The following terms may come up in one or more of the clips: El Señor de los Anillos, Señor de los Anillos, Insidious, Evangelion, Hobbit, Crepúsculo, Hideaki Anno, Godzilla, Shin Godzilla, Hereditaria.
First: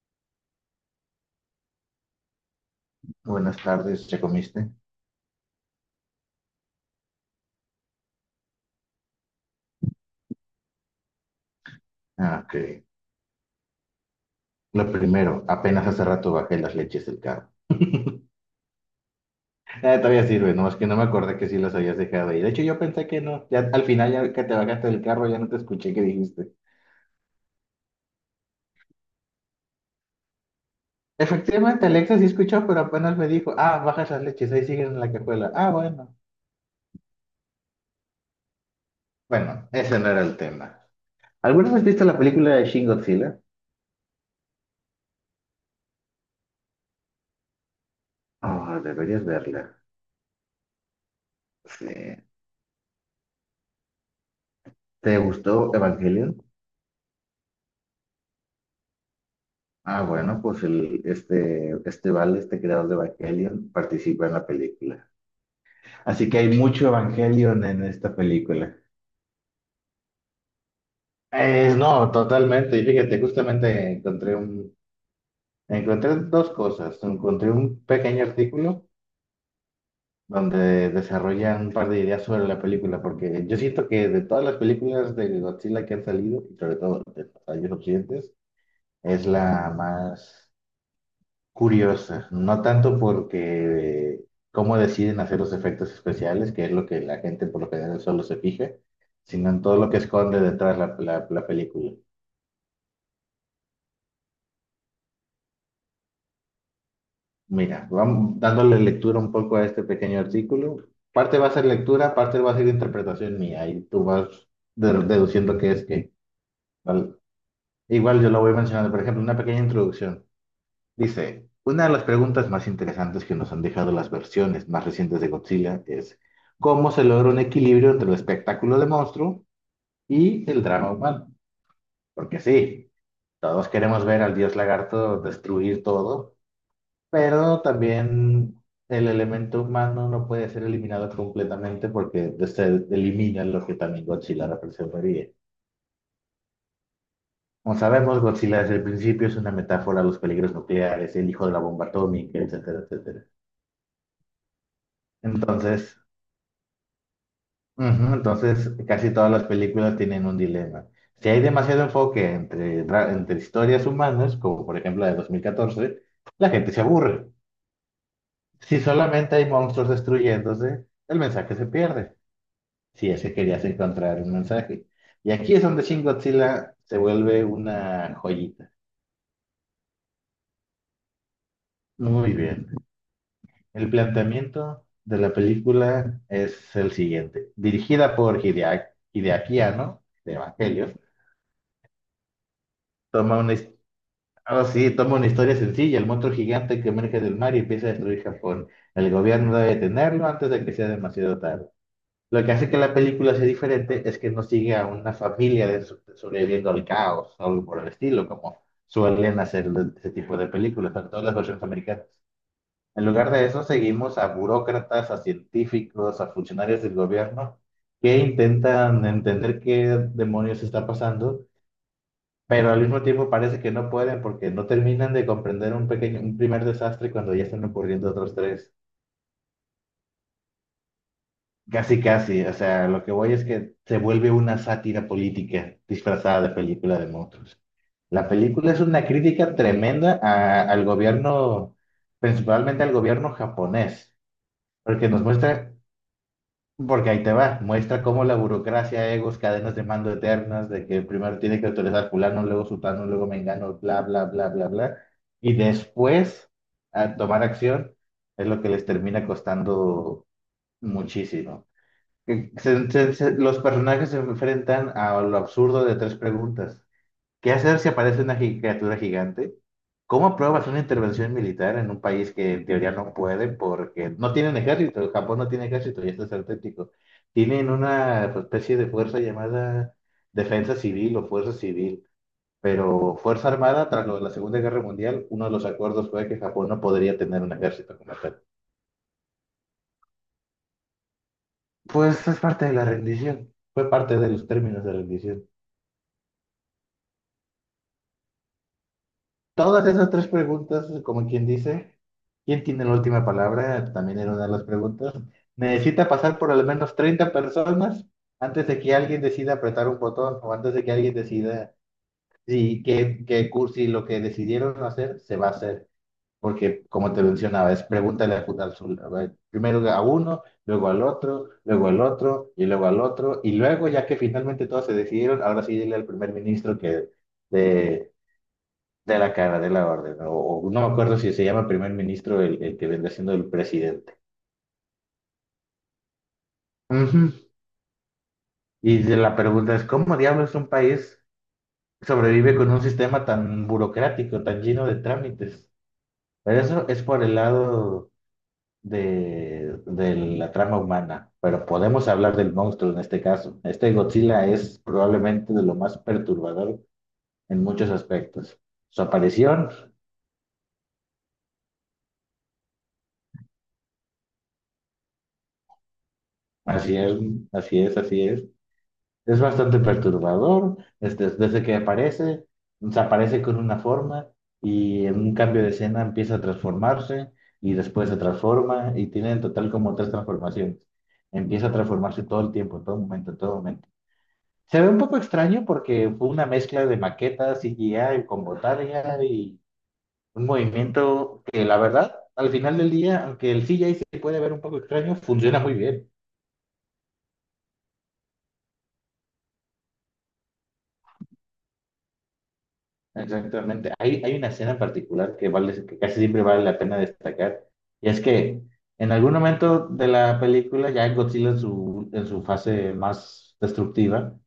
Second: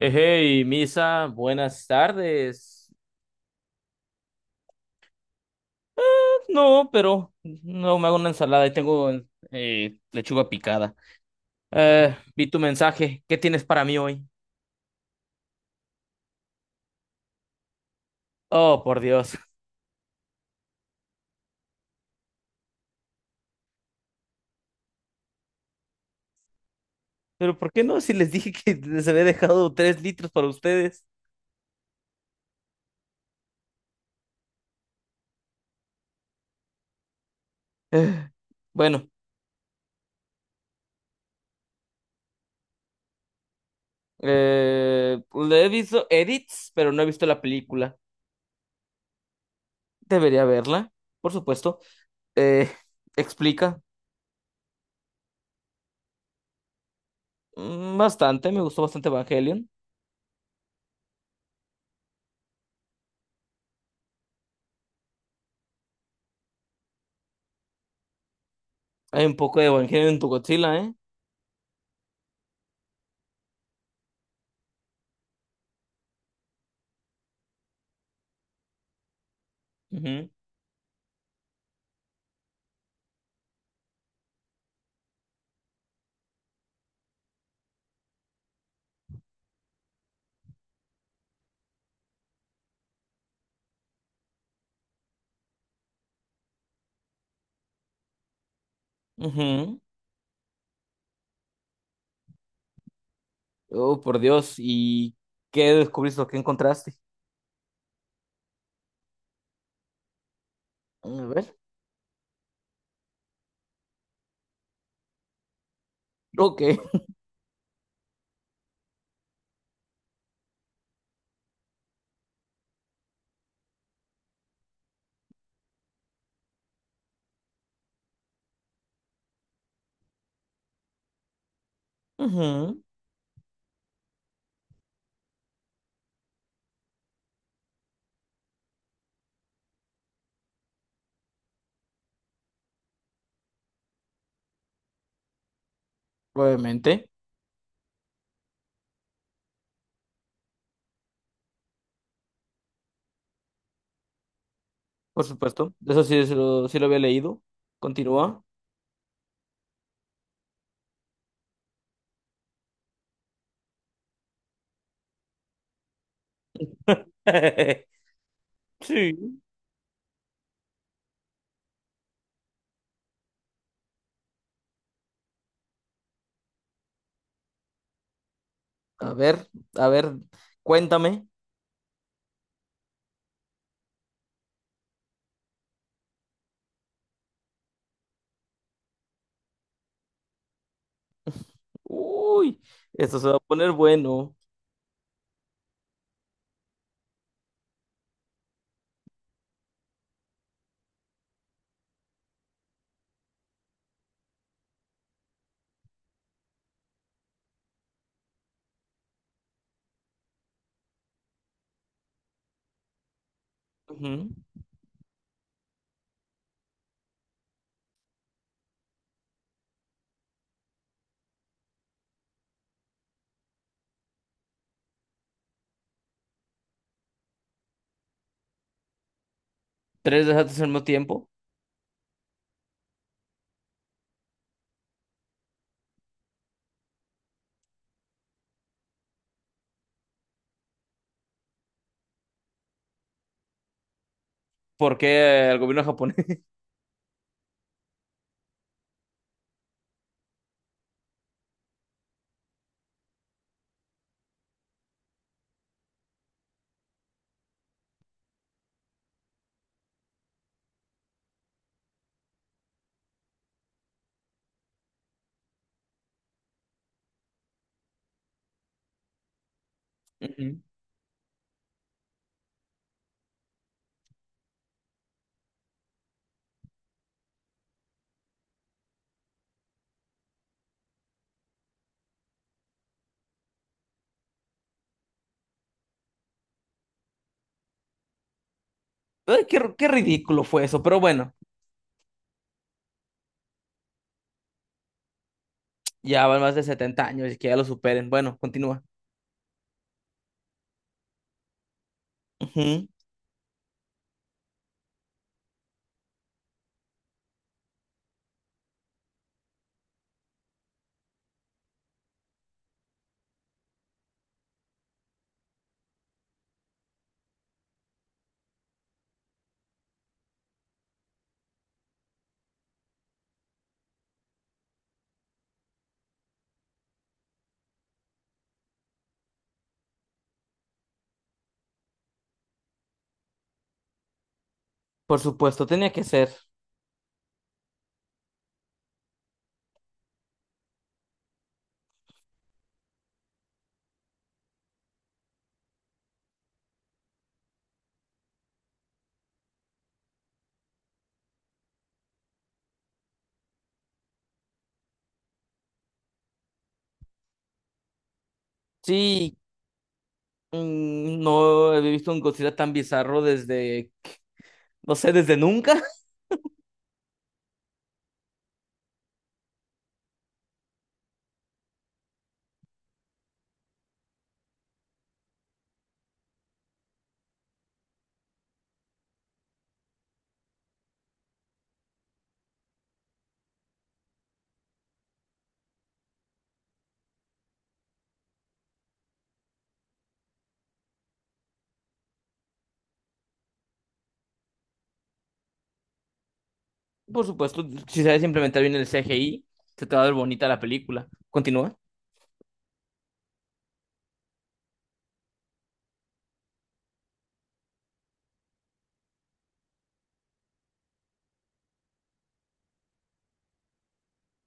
Hey, Misa, buenas tardes. Buenas tardes, ¿ya comiste? No, pero no me hago una ensalada y tengo lechuga picada. Eh, Ah, vi ok. tu mensaje. ¿Qué tienes para mí hoy? Lo primero, apenas hace rato bajé las leches del carro. Oh, por Dios. Todavía sirve, no, es que no me acordé que sí las habías dejado ahí. De hecho, yo pensé que no. Ya al final, ya que te bajaste del carro, ya no te escuché qué dijiste. Pero ¿por qué no? Si les dije que les había dejado tres litros para ustedes. Efectivamente, Alexa sí escuchó, pero apenas me dijo, ah, bajas las leches, ahí siguen en la cajuela. Ah, bueno. Eh, Bueno, Bueno, ese no era el tema. ¿Alguna vez viste la película de Shin Godzilla? eh, pues, le he visto edits, pero no he visto la película. Oh, deberías verla. Debería verla, por supuesto. Sí. Eh, explica ¿Te gustó Evangelion? mm, bastante, me gustó bastante Evangelion. Ah, bueno, pues el, este Val, este creador de Evangelion, participa en la película. Así que hay mucho Evangelion en esta película. Hay un poco de Evangelion en tu Godzilla, ¿eh? No, totalmente. Y fíjate, justamente encontré dos cosas. Encontré un pequeño artículo Ujú. donde desarrollan un par de ideas sobre la película, porque yo siento que de todas las películas de Godzilla que han salido, y sobre todo de los occidentes, es la más curiosa, no tanto porque cómo deciden hacer los efectos especiales, que es lo que la gente por lo general solo se fija, sino en todo Ujú. lo que esconde detrás la película. Oh, por Dios. ¿Y qué descubriste o qué encontraste? Mira, vamos dándole lectura un poco a este pequeño artículo. A Parte va a ver. ser lectura, parte va a ser interpretación mía, y tú vas deduciendo qué es qué. Ok, ¿Vale? Igual yo lo voy mencionando, por ejemplo, una pequeña introducción. Dice, una de las preguntas más interesantes que nos han dejado las versiones más recientes de Godzilla es, ¿cómo se logra un equilibrio entre el espectáculo de monstruo y el drama humano? Porque ujú. sí, todos queremos ver al dios lagarto destruir todo, pero también el elemento humano no puede ser eliminado completamente porque se elimina lo que también Godzilla representaría. Probablemente. Como sabemos, Godzilla desde el principio es una metáfora a los peligros nucleares, el hijo de la bomba atómica, etcétera, etcétera. Por supuesto. Entonces, Eso sí, sí lo había leído. ujú, Continúa. entonces, casi todas las películas tienen un dilema. Si hay demasiado enfoque entre historias humanas, como por ejemplo la de 2014, la gente se aburre. Si Sí. solamente hay monstruos destruyéndose, el mensaje se pierde. Si ese querías encontrar un mensaje. Y aquí es donde Shin Godzilla se vuelve una joyita. A ver, a ver, cuéntame. Muy bien. El planteamiento de la película es el siguiente. Dirigida por Hideaki Anno, de Evangelion, Uy, esto se va toma a una, poner bueno. ahora sí, toma una historia sencilla, el monstruo gigante que emerge del mar y empieza a destruir Japón. El gobierno debe detenerlo antes de que sea demasiado tarde. Lo que hace que la película sea diferente es que no sigue a una familia sobreviviendo al caos o algo por el estilo, como suelen hacer ese tipo de películas, sobre todo las versiones americanas. En lugar de eso, seguimos a Ujú. burócratas, a científicos, a funcionarios del gobierno que intentan entender qué demonios está pasando, pero al mismo tiempo parece que no pueden porque no terminan de comprender un primer desastre cuando ya están ocurriendo otros tres. Tres desastres al mismo tiempo. Casi, casi. O sea, lo que voy es que se vuelve una sátira política disfrazada de película de monstruos. La película es una crítica tremenda al gobierno, principalmente al gobierno japonés, ¿Por porque nos qué el muestra gobierno japonés? porque ahí te va, muestra cómo la burocracia, egos, cadenas de mando eternas, de que primero tiene que autorizar fulano, luego sutano, luego mengano, bla, bla, bla, bla, bla, y después a tomar acción es lo que les termina costando muchísimo. Que los personajes se enfrentan a lo absurdo de tres preguntas. ¿Qué hacer si aparece una criatura gigante? ¿Cómo Ujú. apruebas una intervención militar en un país que en teoría no puede porque no tienen ejército? Japón no tiene ejército y esto es auténtico. Tienen una especie de fuerza llamada defensa civil o fuerza civil, pero Fuerza Armada, tras lo de la Segunda Guerra Mundial, uno de los acuerdos fue que Japón no podría tener un ejército como tal. Ay, qué, qué ridículo fue eso. Pero bueno, Pues es parte de la rendición, fue parte de los términos de rendición. ya van más de 70 años y que ya lo superen. Bueno, continúa. Todas esas tres preguntas, como quien dice, ¿quién tiene la última palabra? También era una de las preguntas. Necesita pasar por al menos 30 personas antes de que alguien decida apretar un botón o antes de que alguien decida si que, que cursi lo que decidieron hacer se va a hacer. Porque, como te mencionaba, es pregúntale a ver, primero a uno, luego al otro y luego al otro. Y luego, ya que finalmente todos se decidieron, ahora sí dile al primer ministro que, de la cara de la orden, o no me acuerdo si se llama primer ministro el que vendrá siendo el presidente. Por supuesto, tenía que ser. Ujú. Y de la pregunta es, ¿cómo diablos un país sobrevive con un sistema tan burocrático, tan lleno de trámites? Pero eso es por el lado de la trama humana, pero podemos hablar del monstruo en este caso. Este Godzilla es probablemente de lo más perturbador en muchos aspectos. Su Sí, aparición, mm, no había visto un Godzilla tan bizarro desde, no sé, desde nunca. así es, así es, así es. Es bastante perturbador, desde que aparece, se aparece con una forma y en un cambio de escena empieza a transformarse y después se transforma y tiene en total como tres transformaciones. Empieza a transformarse todo el tiempo, en todo momento, en todo momento. Se ve un poco extraño porque fue una mezcla de maquetas, CGI con botaria y un movimiento que la verdad, al final del día, aunque el CGI se puede ver un poco extraño, funciona muy bien. Por supuesto, si sabes implementar bien el CGI, se te va a ver bonita la película. Continúa. Exactamente. Hay una escena en particular que casi siempre vale la pena destacar, y es que en algún momento de la película, ya Godzilla en su fase más destructiva,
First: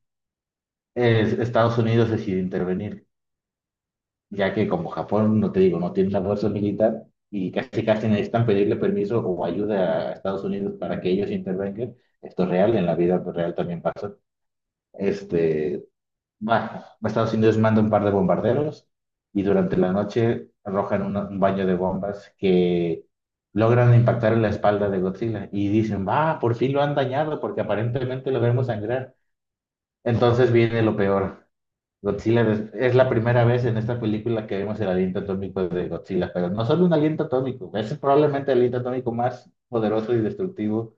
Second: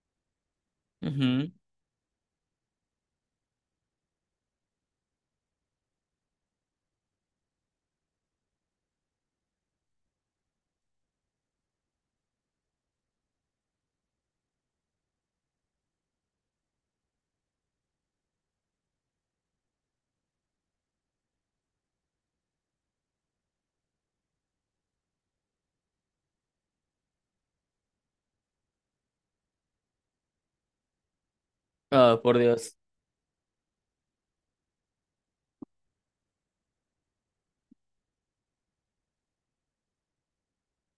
Ujú. Estados Unidos decide intervenir, ya que como Japón, no te digo, no tiene la fuerza militar y casi casi necesitan pedirle permiso o ayuda a Estados Unidos para que ellos intervengan. Esto es real, en la vida real también pasa. Este, bueno, Estados Unidos manda un par de bombarderos y durante la noche arrojan un baño de bombas que logran impactar en la espalda de Godzilla y dicen, va, por fin lo han dañado porque aparentemente lo vemos sangrar. Entonces viene lo peor. Ah, por Dios. Es la primera vez en esta película que vemos el aliento atómico de Godzilla, pero no solo un aliento atómico, es probablemente el aliento atómico más poderoso y destructivo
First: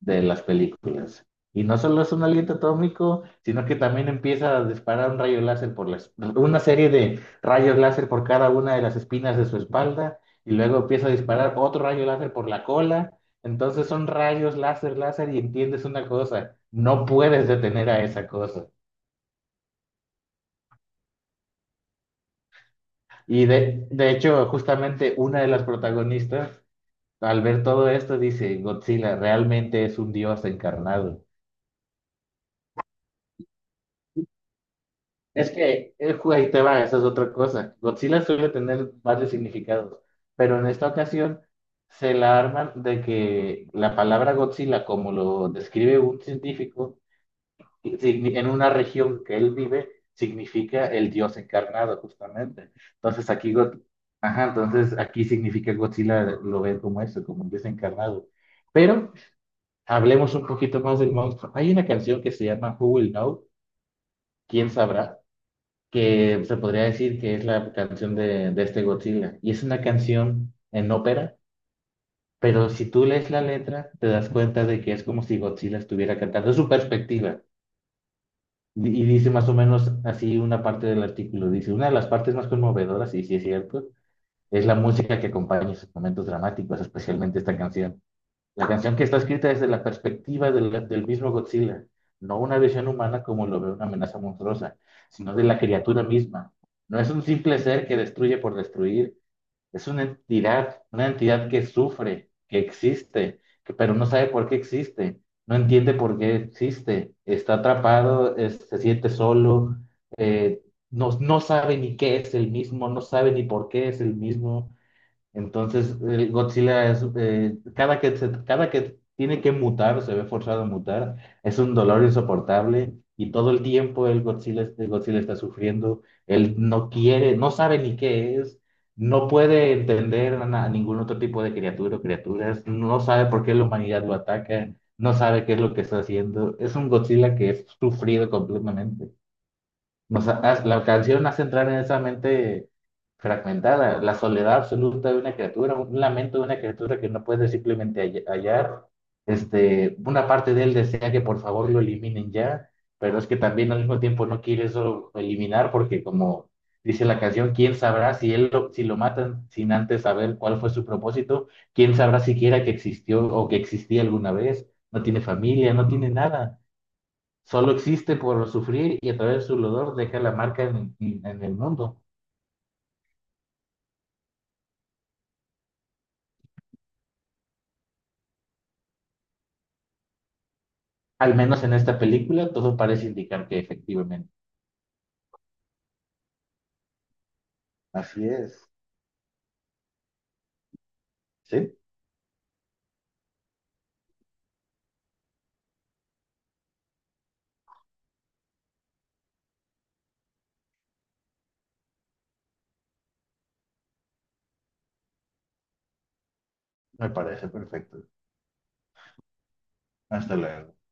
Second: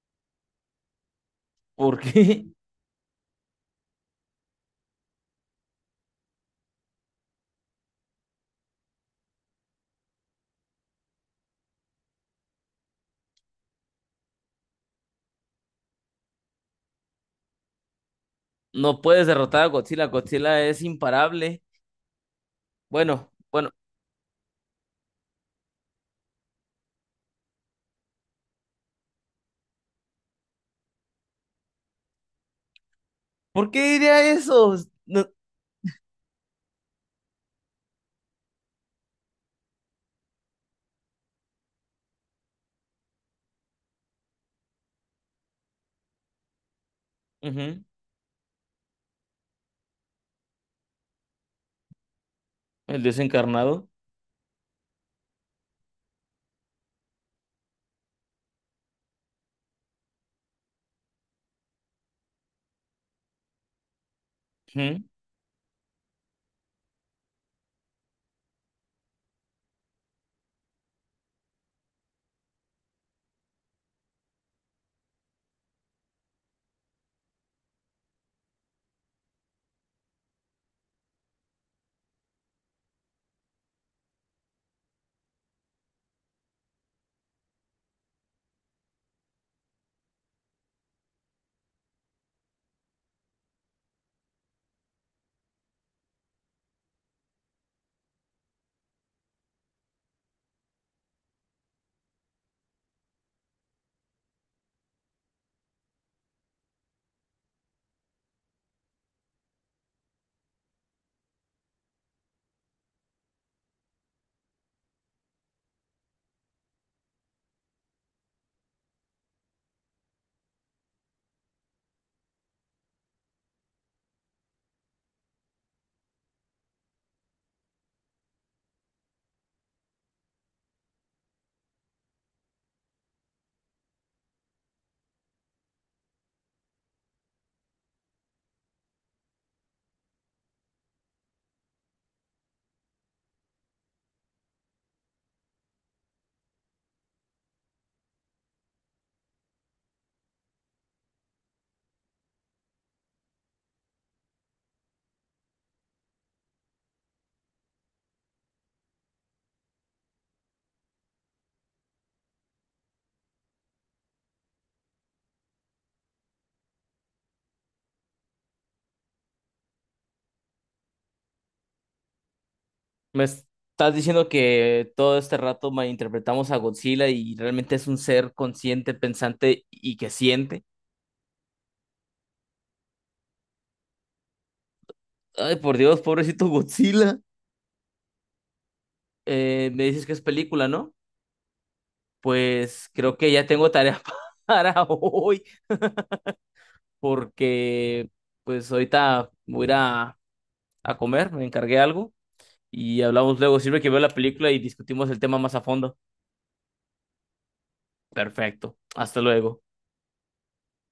de las películas. Y no ¿Por solo es un qué? aliento atómico, sino que también empieza a disparar un rayo láser por una serie de rayos láser por cada una de las espinas de su espalda, y luego empieza a disparar otro rayo láser por la cola. Entonces son rayos láser, láser, y entiendes una cosa, no puedes detener a esa cosa. No puedes derrotar a Godzilla. Godzilla es imparable. Bueno, Y bueno, de hecho, justamente una de las protagonistas, al ver todo esto, dice, Godzilla realmente es un dios encarnado. ¿Por qué diría eso? No- Es que el juego ahí te va, esa es otra cosa. Godzilla suele tener varios significados, pero en esta ocasión se la arman de que la palabra Godzilla, como lo describe un científico, Ujú. En una región que él vive, significa el dios encarnado, justamente. El dios Entonces aquí, encarnado. ajá, entonces aquí significa Godzilla, lo ven como eso, como un dios encarnado. Pero hablemos un poquito más del monstruo. Hay una canción que se llama Who Will Know, ¿quién sabrá? Que se podría decir que es la canción de este Godzilla. Y es una canción en ópera, pero si tú lees la letra, te das cuenta de que es como si Godzilla estuviera cantando. Es su perspectiva. Y dice más o menos así una parte del artículo. Dice, una de las partes más conmovedoras, y sí es cierto, es la música que acompaña esos momentos dramáticos, especialmente esta canción. La canción que está escrita desde la perspectiva del mismo Godzilla, no una visión humana como lo ve una amenaza monstruosa, sino de la criatura misma. No es un simple ser que destruye por destruir, es una entidad que sufre, que existe, pero no sabe por qué existe, no entiende por qué existe, está atrapado, se siente solo, eh, no, no sabe ni qué es el mismo, no sabe ni por qué es el mismo. Entonces, el Godzilla es, cada que tiene que mutar, se ve forzado a mutar, es un dolor insoportable y todo el tiempo el Godzilla está sufriendo, él no quiere, no sabe ni qué es, no puede entender a ningún otro tipo de criatura o criaturas, no sabe por qué la humanidad lo ataca, no sabe qué es lo que está haciendo, es un Godzilla que es sufrido completamente. La canción hace entrar en esa mente fragmentada, la soledad absoluta de una criatura, un lamento de una criatura que no puede simplemente hallar. Una parte de él desea que por favor lo eliminen ya, pero es que también al mismo tiempo no quiere eso eliminar porque como dice la canción, ¿quién sabrá si lo matan sin antes saber cuál fue su propósito? ¿Quién sabrá siquiera que existió o que existía alguna vez? No tiene familia, no tiene nada. Solo existe por sufrir y a través de su dolor deja la marca en el mundo. Me estás diciendo que todo este rato malinterpretamos a Godzilla y realmente es un ser consciente, pensante y que siente. Al menos en esta película todo parece indicar que efectivamente. Ay, por Dios, pobrecito Godzilla. Así es. Me dices que es película, ¿no? Sí, Pues creo que ya tengo tarea para hoy porque pues ahorita voy a ir a comer, me encargué algo y hablamos luego. Sirve que veo la película y discutimos el tema más a fondo. me parece perfecto. Perfecto. Hasta luego. Hasta luego.